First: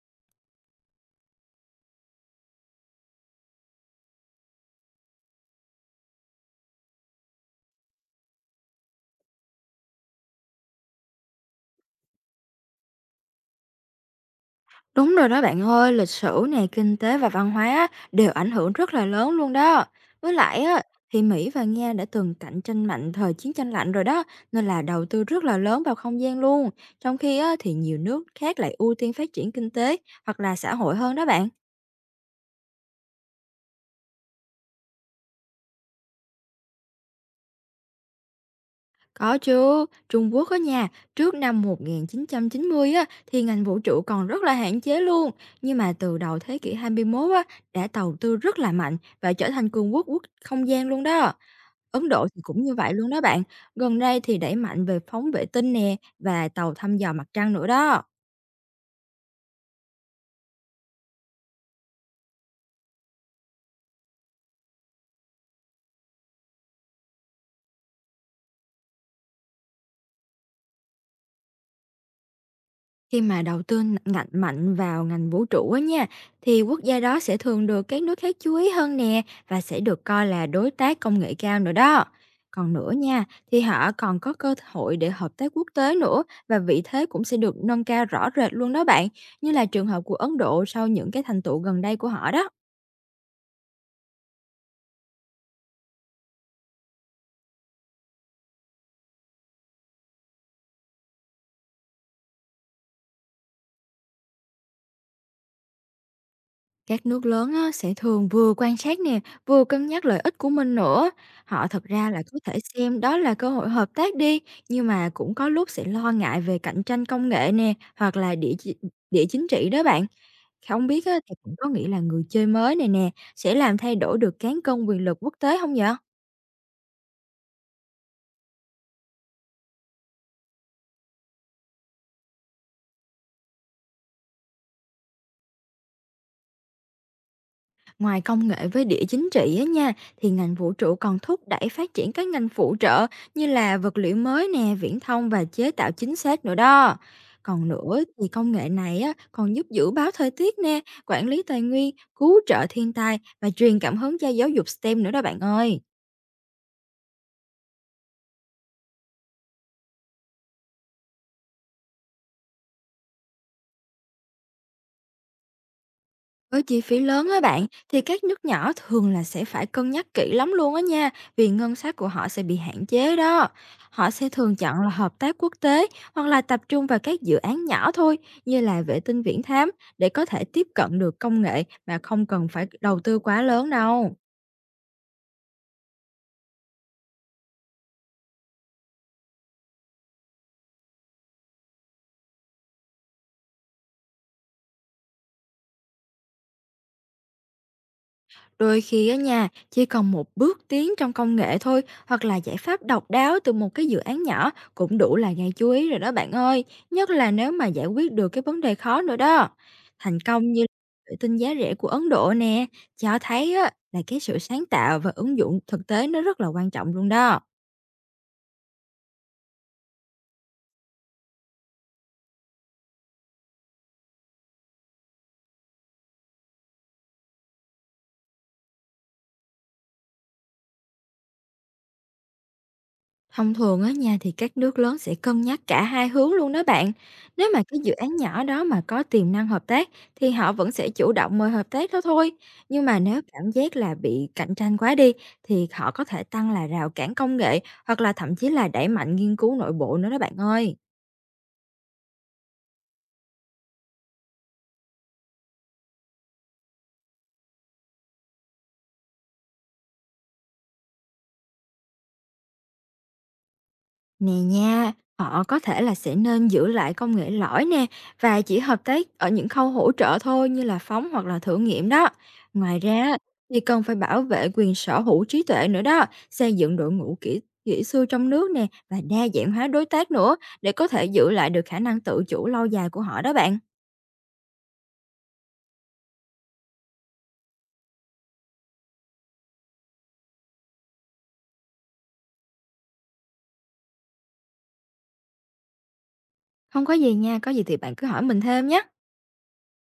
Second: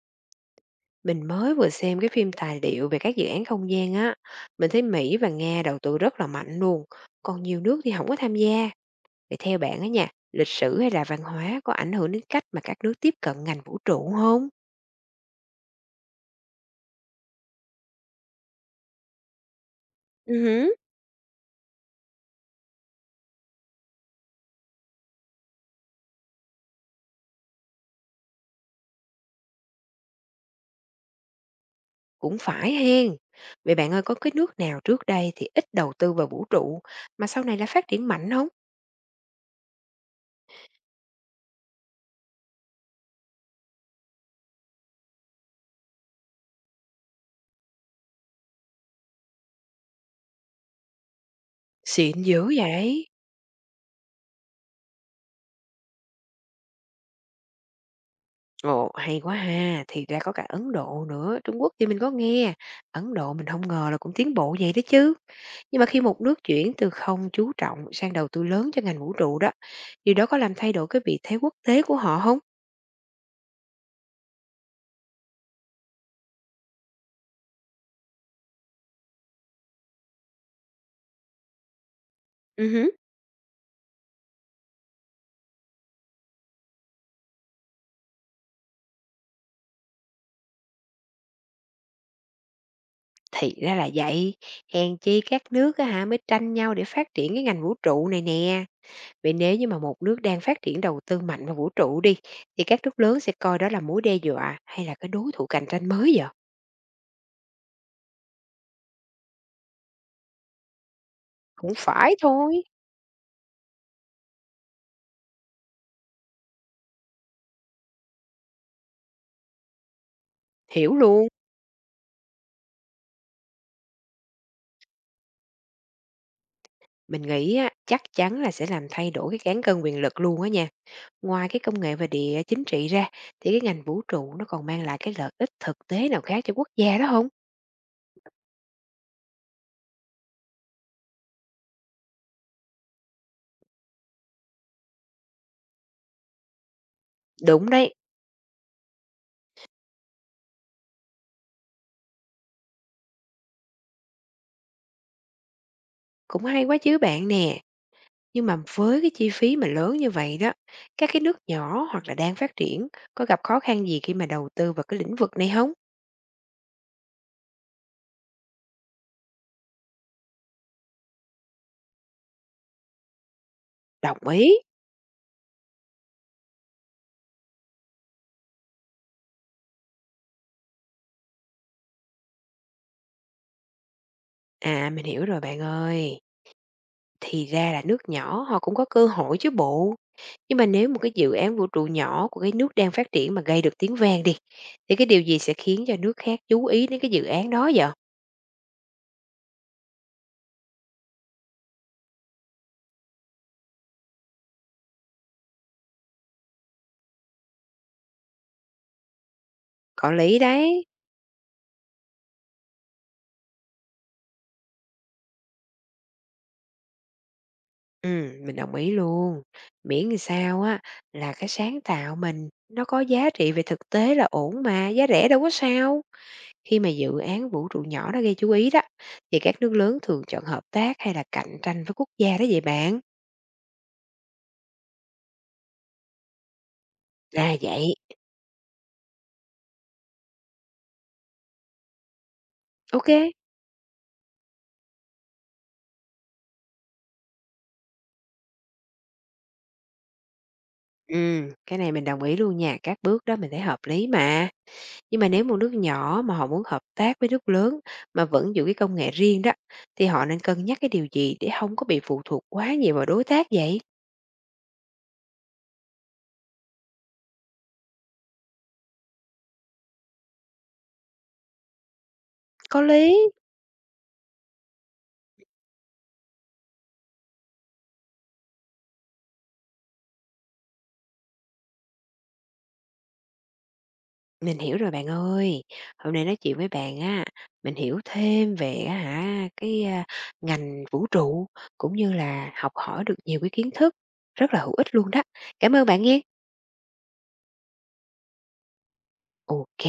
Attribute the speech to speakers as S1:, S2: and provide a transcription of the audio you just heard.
S1: Mình mới vừa xem cái phim tài liệu về các dự án không gian á, mình thấy Mỹ và Nga đầu tư rất là mạnh luôn, còn nhiều nước thì không có tham gia. Vậy theo bạn á nha, lịch sử hay là văn hóa có ảnh hưởng đến cách mà các nước tiếp cận ngành vũ trụ không?
S2: Đúng rồi đó bạn ơi, lịch sử này kinh tế và văn hóa á, đều ảnh hưởng rất là lớn luôn đó. Với
S1: Ừ
S2: lại
S1: hử.
S2: á, thì Mỹ và Nga đã từng cạnh tranh mạnh thời chiến tranh lạnh rồi đó, nên là đầu tư rất là lớn vào không gian luôn. Trong khi á, thì nhiều nước khác lại ưu tiên phát triển kinh tế hoặc là xã hội hơn đó bạn.
S1: Cũng phải hen. Vậy bạn ơi, có cái nước nào trước đây thì ít đầu tư vào vũ trụ mà sau này là phát triển mạnh không?
S2: Có chứ, Trung Quốc á nhà, trước năm 1990 á, thì ngành vũ trụ còn rất là hạn chế luôn. Nhưng mà từ đầu thế kỷ 21 á, đã đầu tư rất là mạnh và trở thành cường quốc quốc không gian luôn đó. Ấn
S1: Xịn
S2: Độ thì
S1: dữ
S2: cũng như vậy
S1: vậy.
S2: luôn đó bạn. Gần đây thì đẩy mạnh về phóng vệ tinh nè và tàu thăm dò mặt trăng nữa đó.
S1: Ồ, hay quá ha, thì ra có cả Ấn Độ nữa, Trung Quốc thì mình có nghe, Ấn Độ mình không ngờ là cũng tiến bộ vậy đó chứ. Nhưng mà khi một nước chuyển từ không chú trọng sang đầu tư lớn cho ngành vũ trụ đó, điều đó có làm thay đổi cái vị thế quốc tế của họ không?
S2: Khi mà đầu tư n ngành mạnh vào ngành vũ trụ á nha, thì quốc gia đó sẽ thường được các nước khác chú ý hơn nè và sẽ được coi là đối tác công nghệ cao nữa đó. Còn
S1: Hứm,
S2: nữa nha, thì họ còn có cơ hội để hợp tác quốc tế nữa, và vị thế cũng sẽ được nâng cao rõ rệt luôn đó bạn, như là trường hợp của Ấn Độ sau những cái thành tựu gần đây của họ đó.
S1: thì ra là vậy, hèn chi các nước á hả, mới tranh nhau để phát triển cái ngành vũ trụ này nè. Vậy nếu như mà một nước đang phát triển đầu tư mạnh vào vũ trụ đi, thì các nước lớn sẽ coi đó là mối đe dọa hay là cái đối thủ cạnh tranh mới vậy?
S2: Các nước lớn á, sẽ thường vừa quan sát nè, vừa cân nhắc lợi ích của mình nữa. Họ
S1: Cũng
S2: thật ra
S1: phải
S2: là có thể
S1: thôi,
S2: xem đó là cơ hội hợp tác đi, nhưng mà cũng có lúc sẽ lo ngại về cạnh tranh công nghệ nè, hoặc là địa chính trị đó bạn. Không
S1: hiểu
S2: biết á,
S1: luôn.
S2: thì cũng có nghĩ là người chơi mới này nè sẽ làm thay đổi được cán cân quyền lực quốc tế không vậy?
S1: Mình nghĩ á, chắc chắn là sẽ làm thay đổi cái cán cân quyền lực luôn á nha. Ngoài cái công nghệ và địa chính trị ra, thì cái ngành vũ trụ nó còn mang lại cái lợi ích thực tế nào khác cho quốc gia đó không?
S2: Ngoài công nghệ với địa chính trị á nha, thì ngành vũ trụ còn thúc đẩy phát triển các ngành phụ trợ như là vật liệu mới nè, viễn thông và chế tạo chính xác nữa đó. Còn
S1: Đúng đấy,
S2: nữa thì công nghệ này á, còn giúp dự báo thời tiết nè, quản lý tài nguyên, cứu trợ thiên tai và truyền cảm hứng cho giáo dục STEM nữa đó bạn ơi.
S1: cũng hay quá chứ bạn nè. Nhưng mà với cái chi phí mà lớn như vậy đó, các cái nước nhỏ hoặc là đang phát triển có gặp khó khăn gì khi mà đầu tư vào cái lĩnh vực này không?
S2: Với chi phí lớn á bạn, thì các nước nhỏ thường là sẽ phải cân nhắc kỹ lắm luôn á nha, vì ngân sách của họ sẽ bị hạn chế đó. Họ
S1: Đồng
S2: sẽ
S1: ý.
S2: thường chọn là hợp tác quốc tế, hoặc là tập trung vào các dự án nhỏ thôi, như là vệ tinh viễn thám, để có thể tiếp cận được công nghệ mà không cần phải đầu tư quá lớn đâu.
S1: À, mình hiểu rồi bạn ơi. Thì ra là nước nhỏ họ cũng có cơ hội chứ bộ. Nhưng mà nếu một cái dự án vũ trụ nhỏ của cái nước đang phát triển mà gây được tiếng vang đi, thì cái điều gì sẽ khiến cho nước khác chú ý đến cái dự án đó vậy?
S2: Đôi khi á nha, chỉ cần một bước tiến trong công nghệ thôi, hoặc là giải pháp độc đáo từ một cái dự án nhỏ cũng đủ là gây chú ý rồi đó bạn ơi, nhất là nếu mà giải quyết được cái vấn đề khó nữa đó.
S1: Có
S2: Thành
S1: lý
S2: công như
S1: đấy.
S2: vệ tinh giá rẻ của Ấn Độ nè, cho thấy á, là cái sự sáng tạo và ứng dụng thực tế nó rất là quan trọng luôn đó.
S1: Mình đồng ý luôn. Miễn làm sao á là cái sáng tạo mình nó có giá trị về thực tế là ổn mà, giá rẻ đâu có sao. Khi mà dự án vũ trụ nhỏ nó gây chú ý đó, thì các nước lớn thường chọn hợp tác hay là cạnh tranh với quốc gia đó vậy bạn.
S2: Thông thường á nha, thì các nước lớn sẽ cân nhắc cả hai hướng luôn đó bạn. Nếu
S1: Là
S2: mà cái dự
S1: vậy.
S2: án nhỏ đó mà có tiềm năng hợp tác, thì họ vẫn sẽ chủ động mời hợp tác đó thôi. Nhưng mà
S1: Ok.
S2: nếu cảm giác là bị cạnh tranh quá đi, thì họ có thể tăng là rào cản công nghệ, hoặc là thậm chí là đẩy mạnh nghiên cứu nội bộ nữa đó bạn ơi.
S1: Cái này mình đồng ý luôn nha. Các bước đó mình thấy hợp lý mà. Nhưng mà nếu một nước nhỏ mà họ muốn hợp tác với nước lớn mà vẫn giữ cái công nghệ riêng đó, thì họ nên cân nhắc cái điều gì để không có bị phụ thuộc quá nhiều vào đối tác vậy?
S2: Nè nha, họ có thể là sẽ nên giữ lại công nghệ lõi nè, và chỉ hợp tác ở những khâu hỗ trợ thôi, như là phóng hoặc là thử nghiệm đó. Ngoài
S1: Có lý.
S2: ra thì cần phải bảo vệ quyền sở hữu trí tuệ nữa đó, xây dựng đội ngũ kỹ kỹ sư trong nước nè, và đa dạng hóa đối tác nữa để có thể giữ lại được khả năng tự chủ lâu dài của họ đó bạn.
S1: Mình hiểu rồi bạn ơi. Hôm nay nói chuyện với bạn á, mình hiểu thêm về á hả, cái, ngành vũ trụ cũng như là học hỏi được nhiều cái kiến thức rất là hữu ích luôn đó. Cảm ơn bạn nghe.
S2: Không có gì nha, có gì thì bạn cứ hỏi mình thêm nhé.
S1: Ok.